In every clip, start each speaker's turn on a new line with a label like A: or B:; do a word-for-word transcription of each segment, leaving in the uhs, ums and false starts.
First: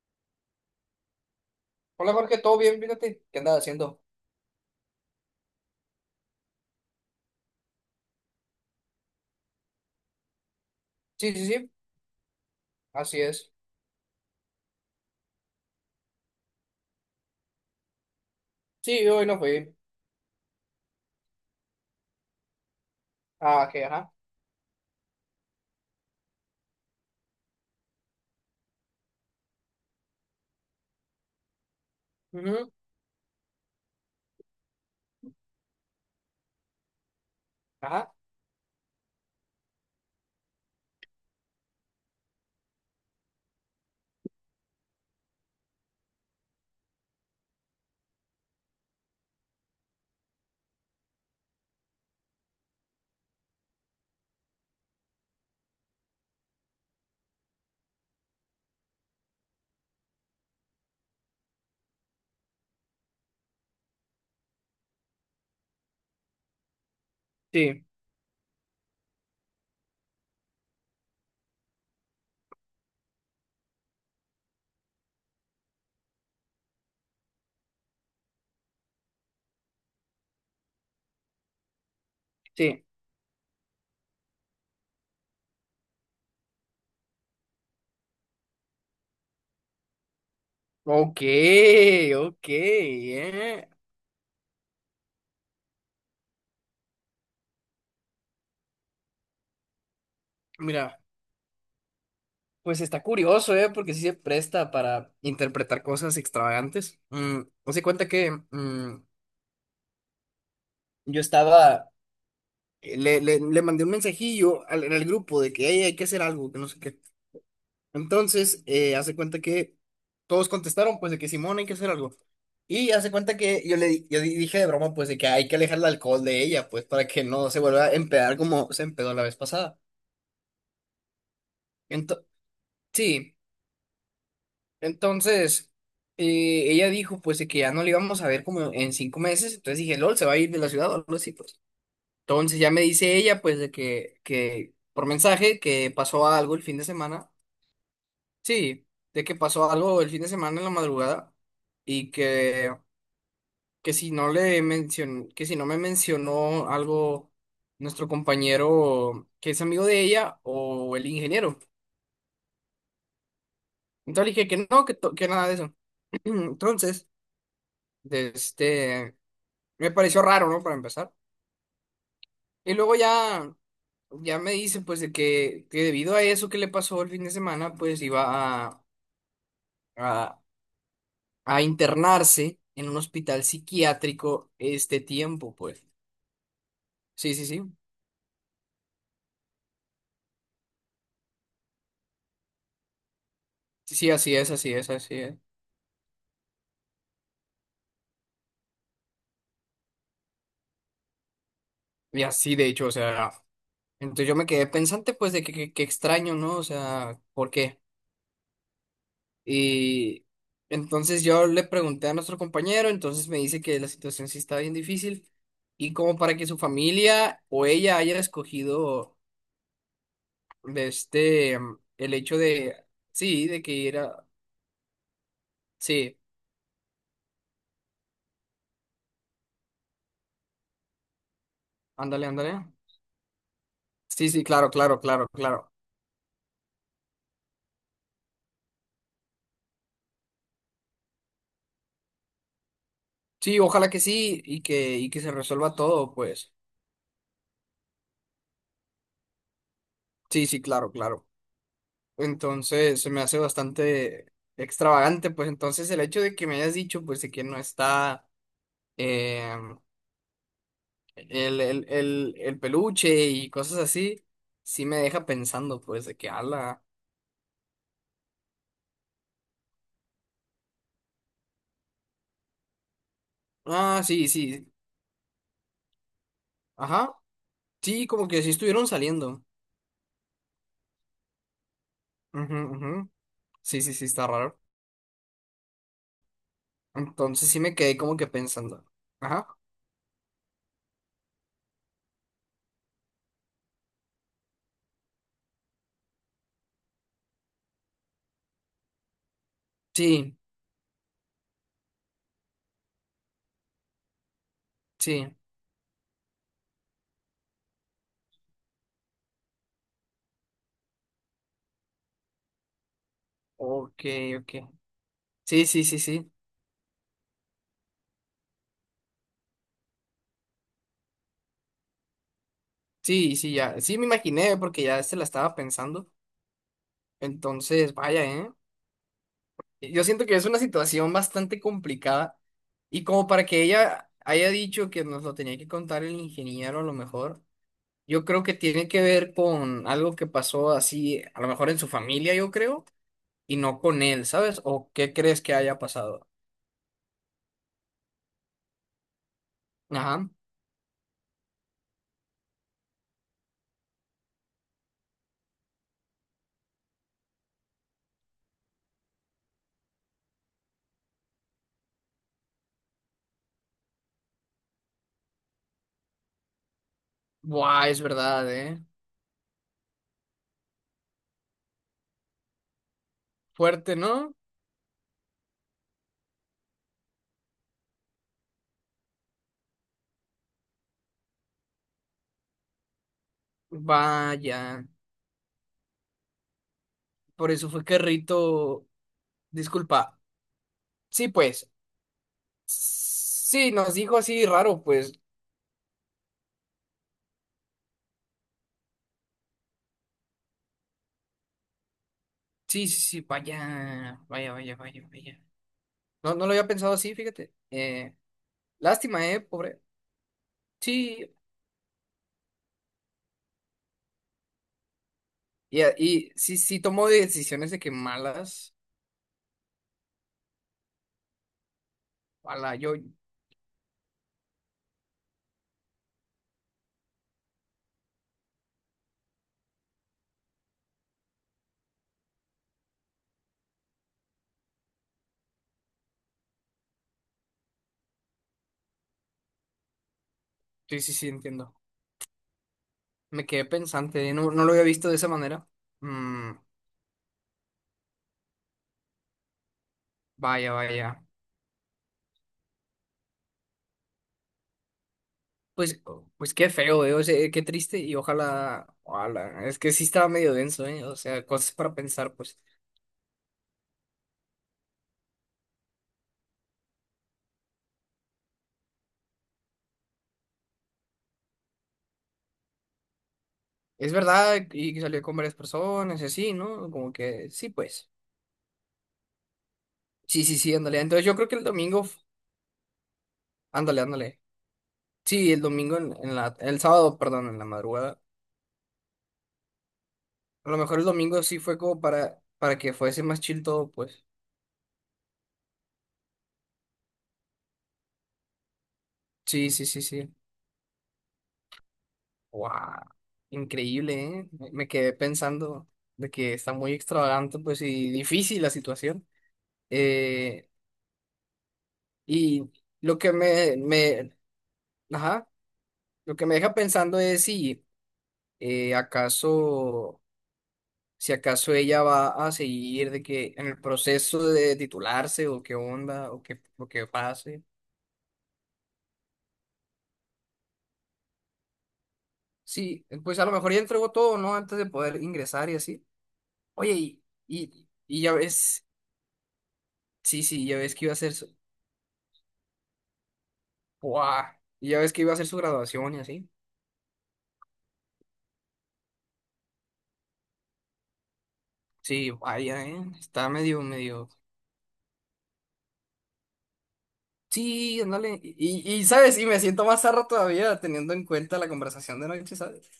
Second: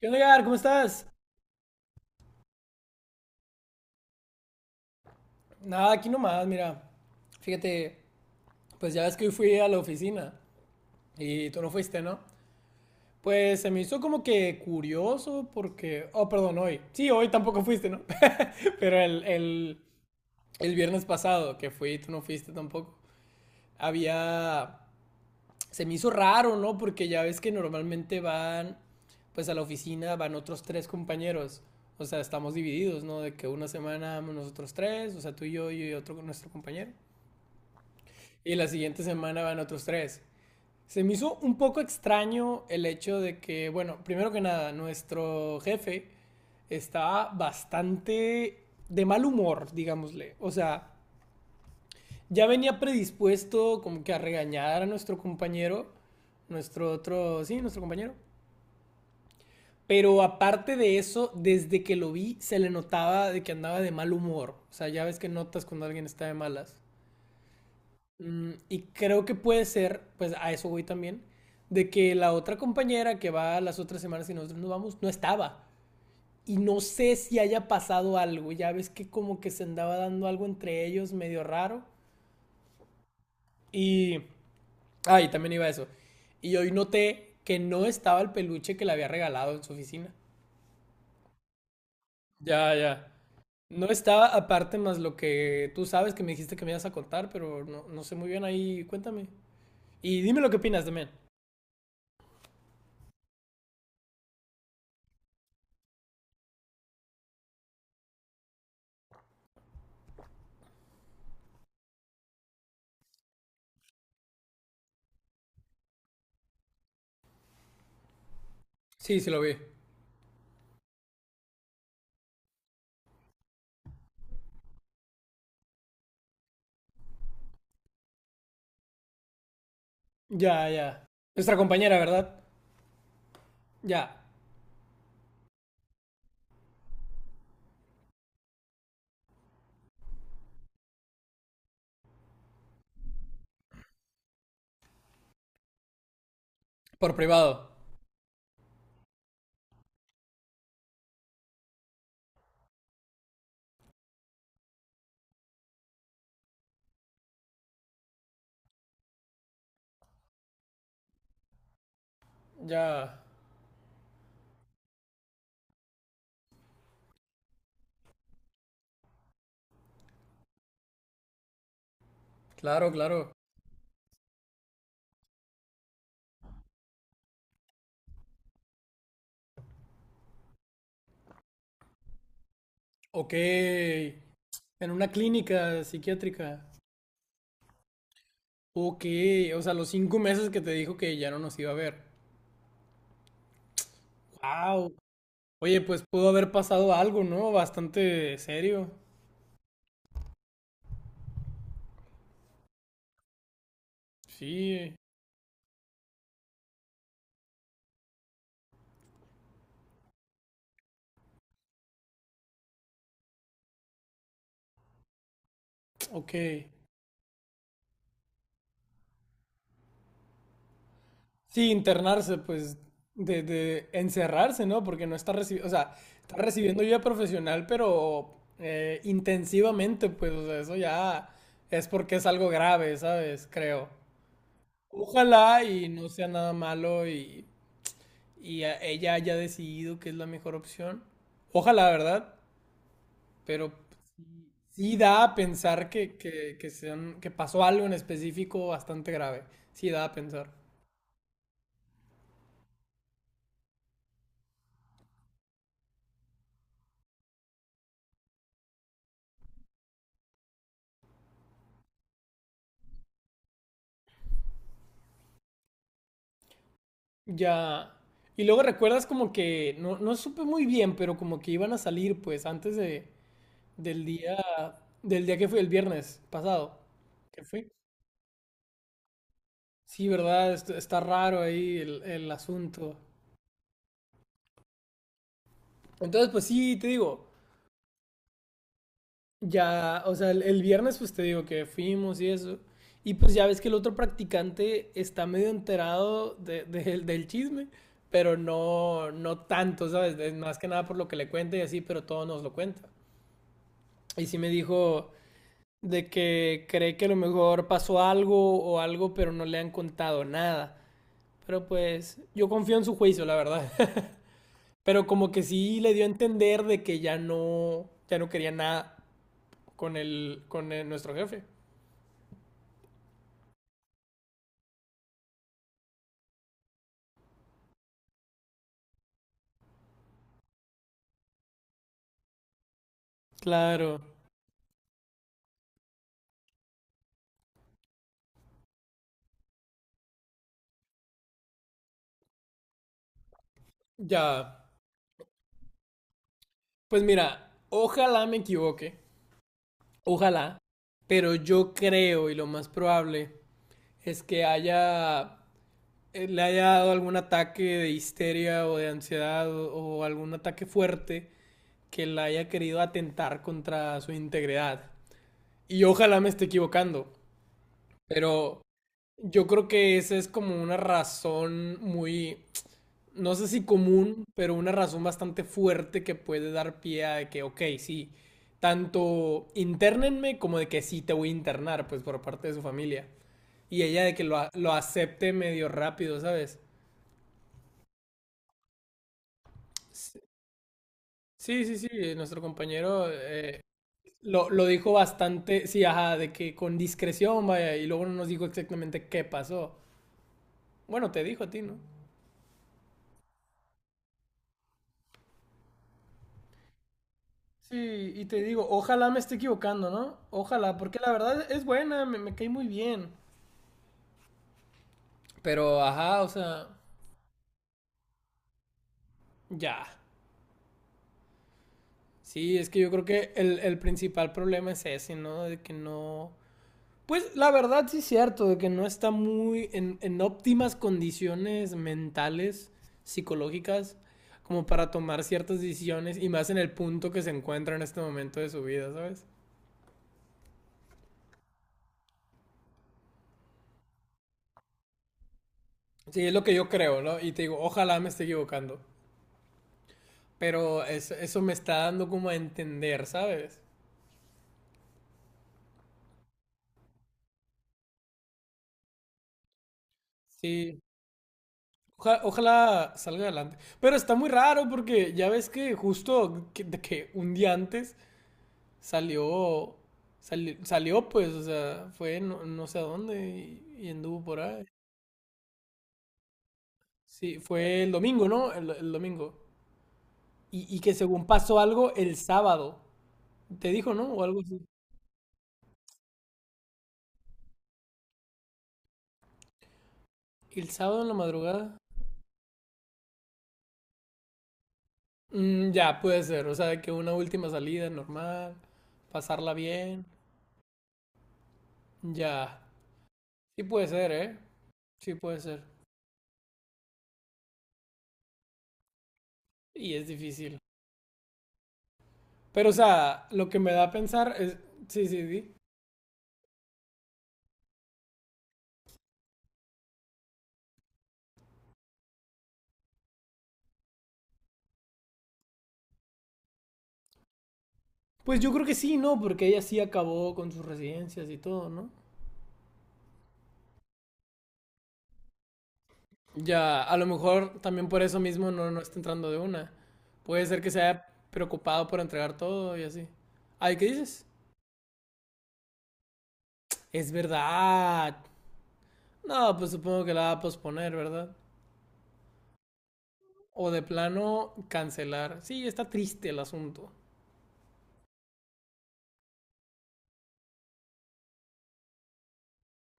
A: ¿Qué onda, Gar? ¿Cómo estás?
B: Hola Jorge, ¿todo bien? Fíjate, ¿qué andas haciendo?
A: Nada, aquí nomás, mira. Fíjate, pues ya ves que hoy fui a la oficina
B: Sí, sí,
A: y tú no
B: sí,
A: fuiste, ¿no?
B: así es.
A: Pues se me hizo como que curioso porque... Oh, perdón, hoy. Sí, hoy tampoco fuiste, ¿no? Pero
B: Sí,
A: el,
B: hoy no fui.
A: el, el viernes pasado que fui, tú no fuiste tampoco.
B: Ah, que, ajá.
A: Había... Se me hizo raro, ¿no? Porque ya ves que normalmente van, pues a la oficina van otros tres compañeros. O sea, estamos
B: Ujú,
A: divididos, ¿no? De que una semana nosotros tres, o sea, tú y yo y otro nuestro compañero.
B: ajá.
A: Y la siguiente semana van otros tres. Se me hizo un poco extraño el hecho de que, bueno, primero que nada, nuestro jefe estaba bastante de mal humor, digámosle. O sea, ya venía predispuesto como que a regañar a nuestro compañero, nuestro otro, sí, nuestro compañero. Pero aparte de eso, desde que lo vi se le notaba de que andaba de mal humor. O sea, ya ves que notas cuando alguien está de malas.
B: Sí,
A: Mm, y creo que puede ser, pues a eso voy también, de que la otra compañera que va las otras semanas y nosotros nos vamos, no estaba. Y no sé si haya pasado algo. Ya ves que como que se andaba dando algo entre ellos medio raro.
B: sí.
A: Y... Ah, y también iba eso. Y hoy noté que no estaba el peluche que le había regalado en su oficina.
B: Ok, ok,
A: Ya, ya.
B: eh.
A: No estaba aparte más lo que tú sabes que me dijiste que me ibas a contar, pero no, no sé muy bien ahí. Cuéntame. Y dime lo que opinas
B: Mira,
A: también.
B: pues está curioso, ¿eh? Porque sí se presta para interpretar cosas extravagantes. Mm, hace cuenta que mm, yo estaba, eh, le, le, le mandé un mensajillo al, en el grupo de que "Ey, hay que hacer algo, que no sé qué". Entonces, eh, hace
A: Sí, sí lo
B: cuenta
A: vi.
B: que todos contestaron, pues, de que simón, hay que hacer algo. Y hace cuenta que yo le di- yo di- dije de broma, pues, de que hay que alejar el alcohol de ella, pues, para que no se vuelva a empedar como se empedó la vez pasada.
A: Ya, ya. Nuestra compañera,
B: Ento-
A: ¿verdad?
B: sí,
A: Ya.
B: entonces, eh, ella dijo, pues, de que ya no le íbamos a ver como en cinco meses. Entonces dije, LOL, se va a ir de la ciudad o algo así, pues. Entonces ya me dice ella, pues, de que, que por mensaje, que pasó algo el fin de
A: Por
B: semana.
A: privado.
B: Sí, de que pasó algo el fin de semana en la madrugada y que, que si no le mencionó, que si no me mencionó algo nuestro compañero que es amigo de ella o el ingeniero.
A: Ya.
B: Entonces le dije que no, que, to- que nada de eso. Entonces, de este, me pareció raro, ¿no? Para empezar. Y
A: Claro,
B: luego
A: claro.
B: ya, ya me dice pues de que, que debido a eso que le pasó el fin de semana, pues iba a, a, a internarse en un
A: Ok.
B: hospital psiquiátrico
A: En
B: este
A: una
B: tiempo,
A: clínica
B: pues.
A: psiquiátrica.
B: Sí, sí, sí.
A: Ok. O sea, los cinco meses que te dijo que ya no nos iba a ver.
B: Sí, así es, así es,
A: Wow.
B: así es.
A: Oye, pues pudo haber pasado algo, ¿no? Bastante serio.
B: Y así, de hecho, o sea, entonces yo me quedé
A: Sí.
B: pensante, pues, de que, que- que extraño, ¿no? O sea, ¿por qué? Y entonces yo le pregunté a nuestro compañero, entonces me dice que la situación sí está bien difícil y como
A: Ok.
B: para que su familia o ella haya escogido de este,
A: Sí,
B: el hecho
A: internarse,
B: de,
A: pues, de,
B: sí, de que
A: de
B: ir a,
A: encerrarse, ¿no? Porque no está recibiendo, o sea,
B: sí,
A: está recibiendo ayuda profesional, pero eh, intensivamente, pues, o sea, eso ya es porque es
B: ándale,
A: algo
B: ándale.
A: grave, ¿sabes? Creo.
B: Sí, sí, claro, claro, claro,
A: Ojalá
B: claro.
A: y no sea nada malo y, y a- ella haya decidido que es la mejor opción. Ojalá, ¿verdad?
B: Sí,
A: Pero
B: ojalá que sí y
A: sí
B: que, y que
A: da
B: se
A: a
B: resuelva
A: pensar
B: todo,
A: que,
B: pues.
A: que, que, sean, que pasó algo en específico bastante grave. Sí da a
B: Sí,
A: pensar.
B: sí, claro, claro. Entonces, se me hace bastante extravagante, pues entonces el hecho de que me hayas dicho, pues, de que no está, eh, el, el, el, el peluche y cosas así, sí me deja pensando, pues, de que ala.
A: Ya. Y luego recuerdas como que, no, no supe muy bien, pero como que iban a salir pues antes de,
B: Ah,
A: del
B: sí,
A: día,
B: sí.
A: del día que fue el viernes pasado.
B: Ajá.
A: ¿Qué fue?
B: Sí, como que sí estuvieron saliendo.
A: Sí, ¿verdad? Est- Está raro ahí el, el
B: Ujú, ujú.
A: asunto.
B: Sí, sí, sí, está raro.
A: Entonces, pues sí, te digo,
B: Entonces sí me quedé como que pensando. Ajá.
A: ya, o sea, el, el viernes pues te digo que fuimos y eso. Y pues ya ves que el otro practicante está medio enterado de- de- del del chisme, pero no, no tanto, ¿sabes? Es
B: Sí,
A: más que nada por lo que le cuenta y así, pero todo nos lo cuenta. Y sí me dijo
B: sí.
A: de que cree que a lo mejor pasó algo o algo, pero no le han contado nada. Pero pues yo confío en su juicio, la verdad.
B: Ok, ok.
A: Pero como que
B: Sí,
A: sí
B: sí,
A: le
B: sí,
A: dio a
B: sí.
A: entender de que ya no, ya no quería nada con el, con el- nuestro jefe.
B: Sí, sí, ya. Sí, me imaginé porque ya se la estaba pensando. Entonces, vaya, ¿eh? Yo siento que es una situación bastante complicada. Y como para que
A: Claro.
B: ella haya dicho que nos lo tenía que contar el ingeniero, a lo mejor, yo creo que tiene que ver con algo que pasó así, a lo mejor en su familia, yo creo, y no con él,
A: Ya.
B: ¿sabes? ¿O qué crees que haya pasado?
A: Pues mira, ojalá me equivoque.
B: Ajá.
A: Ojalá. Pero yo creo y lo más probable es que haya eh, le haya dado algún ataque de histeria o de ansiedad o, o algún ataque fuerte que la haya querido atentar contra su integridad. Y ojalá me esté equivocando,
B: Buah, es verdad,
A: pero
B: ¿eh?
A: yo creo que esa es como una razón muy, no sé si
B: Fuerte,
A: común,
B: ¿no?
A: pero una razón bastante fuerte que puede dar pie a que, ok, sí, tanto internenme como de que sí te voy a internar, pues por parte de su familia. Y ella de que lo,
B: Vaya.
A: lo acepte medio rápido, ¿sabes?
B: Por eso fue que Rito. Disculpa. Sí,
A: Sí,
B: pues.
A: sí, sí, eh, nuestro compañero eh,
B: Sí, nos dijo así
A: lo, lo
B: raro,
A: dijo
B: pues.
A: bastante, sí, ajá, de que con discreción, vaya, y luego no nos dijo exactamente qué pasó. Bueno, te dijo a ti, ¿no?
B: Sí, sí, sí, vaya, vaya, vaya, vaya, vaya. No, no lo había pensado así, fíjate.
A: Sí,
B: Eh,
A: y te digo, ojalá me
B: lástima,
A: esté
B: eh, pobre.
A: equivocando, ¿no? Ojalá, porque la
B: Sí,
A: verdad es buena, me, me cae muy bien. Pero,
B: y,
A: ajá, o
B: y sí,
A: sea,
B: sí tomó decisiones de que malas.
A: ya. Sí, es
B: Ala,
A: que yo
B: yo,
A: creo que el, el principal problema es ese, ¿no? De que no, pues la verdad sí es cierto, de que no está muy en, en óptimas condiciones mentales, psicológicas, como para tomar ciertas decisiones y más en el punto que se encuentra en este momento de su vida, ¿sabes?
B: sí, sí, sí, entiendo. Me quedé pensante, no, no lo había visto de esa manera.
A: Sí, es lo
B: Mm,
A: que yo creo, ¿no? Y te digo, ojalá me esté equivocando,
B: vaya,
A: pero es-
B: vaya.
A: eso me está dando como a entender, ¿sabes?
B: Pues, pues qué feo, eh, o sea, qué triste y ojalá, ojalá. Es que sí estaba medio
A: Sí,
B: denso, eh, o sea, cosas para
A: oja-
B: pensar, pues.
A: ojalá salga adelante. Pero está muy raro porque ya ves que justo que- de que un día antes salió, sali- salió pues, o sea, fue no, no sé a dónde y, y
B: Es
A: anduvo por ahí.
B: verdad, y que salió con varias personas y así, ¿no? Como
A: Sí,
B: que sí,
A: fue el
B: pues.
A: domingo, ¿no? El, el domingo.
B: Sí, sí,
A: Y,
B: sí,
A: y que
B: ándale. Entonces
A: según
B: yo creo que
A: pasó
B: el
A: algo
B: domingo,
A: el
B: f-
A: sábado. ¿Te dijo,
B: Ándale,
A: no? O algo
B: ándale.
A: así.
B: Sí, el domingo en, en la, el sábado, perdón, en la madrugada.
A: El
B: A lo mejor
A: sábado
B: el
A: en la
B: domingo sí
A: madrugada.
B: fue como para, para que fuese más chill todo, pues.
A: Mm, ya, puede ser. O sea, que una última salida normal, pasarla
B: Sí, sí, sí,
A: bien.
B: sí.
A: Ya.
B: Wow.
A: Sí puede ser,
B: Increíble,
A: ¿eh?
B: ¿eh? Me, me quedé
A: Sí puede ser.
B: pensando de que está muy extravagante, pues, y difícil la situación.
A: Y es difícil.
B: Eh,
A: Pero,
B: y
A: o
B: lo
A: sea,
B: que
A: lo que me
B: me,
A: da a pensar
B: me,
A: es... Sí, sí,
B: ajá,
A: sí.
B: lo que me deja pensando es si eh, acaso, si acaso ella va a seguir de que en el proceso de titularse o qué onda o qué, o qué pase.
A: Pues yo creo que sí, ¿no? Porque ella sí acabó con sus residencias y todo, ¿no?
B: Sí, pues a lo mejor ya entregó todo, ¿no? Antes de poder ingresar y así.
A: Ya,
B: Oye,
A: a lo
B: y,
A: mejor también
B: y,
A: por eso
B: y ya
A: mismo no, no
B: ves,
A: está entrando de una.
B: sí,
A: Puede ser
B: sí,
A: que
B: ya
A: se
B: ves que
A: haya
B: iba a ser su,
A: preocupado por entregar todo y así. Ay, ¿qué dices?
B: guau. Y ya ves que iba a ser su graduación y así.
A: Es verdad. No, pues supongo que la va a posponer, ¿verdad?
B: Sí, vaya, ¿eh? Está
A: O de
B: medio, medio.
A: plano cancelar. Sí, está triste el asunto.
B: Sí, ándale. Y, y, y, ¿sabes? Y me siento más zarra todavía teniendo en cuenta la conversación de noche, ¿sabes?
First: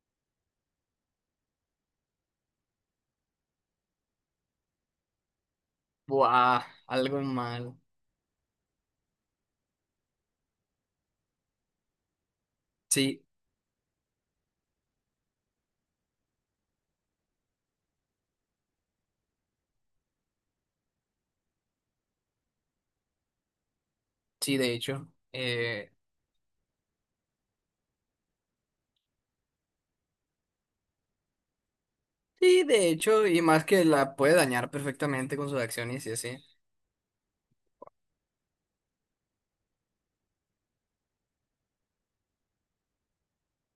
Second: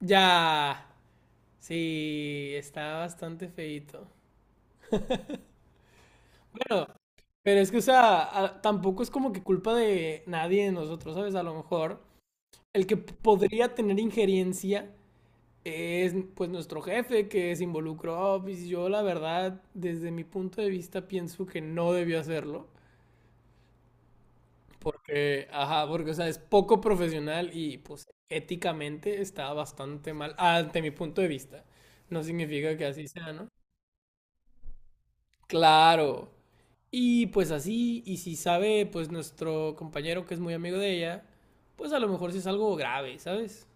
A: Ya. Sí, está bastante feito.
B: Buah,
A: Bueno,
B: algo
A: pero
B: mal.
A: es que, o sea, a- tampoco es como que culpa de nadie de nosotros, ¿sabes? A lo mejor el que
B: Sí,
A: podría tener injerencia es pues nuestro jefe que se involucró. Pues, yo la verdad, desde mi punto de vista, pienso que no debió hacerlo.
B: sí, de hecho.
A: Porque, ajá,
B: Eh,
A: porque, o sea, es poco profesional y pues éticamente está bastante mal, ante mi punto de vista. No
B: sí,
A: significa que
B: de
A: así
B: hecho,
A: sea,
B: y
A: ¿no?
B: más que la puede dañar perfectamente con sus acciones y
A: Claro.
B: así.
A: Y pues así, y si sabe, pues nuestro compañero que es muy amigo de ella, pues a lo mejor sí es algo grave, ¿sabes?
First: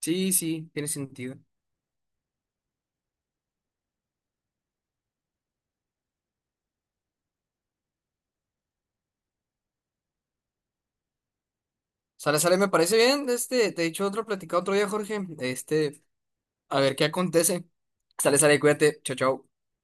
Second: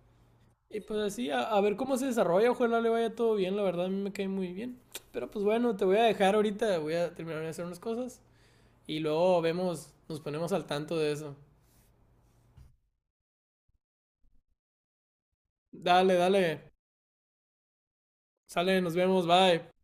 B: Sí, sí,
A: Y
B: tiene
A: pues así,
B: sentido.
A: a, a ver cómo se desarrolla, ojalá le vaya todo bien, la verdad a mí me cae muy bien. Pero pues bueno, te voy a dejar ahorita, voy a terminar de hacer unas cosas y luego vemos, nos ponemos al tanto de eso.
B: Sale, sale, me parece bien. Este, te he dicho otro, platicado otro día, Jorge. Este,
A: Dale, dale,
B: a ver qué acontece. Sale, sale,
A: sale, nos
B: cuídate. Chao,
A: vemos,
B: chao.
A: bye.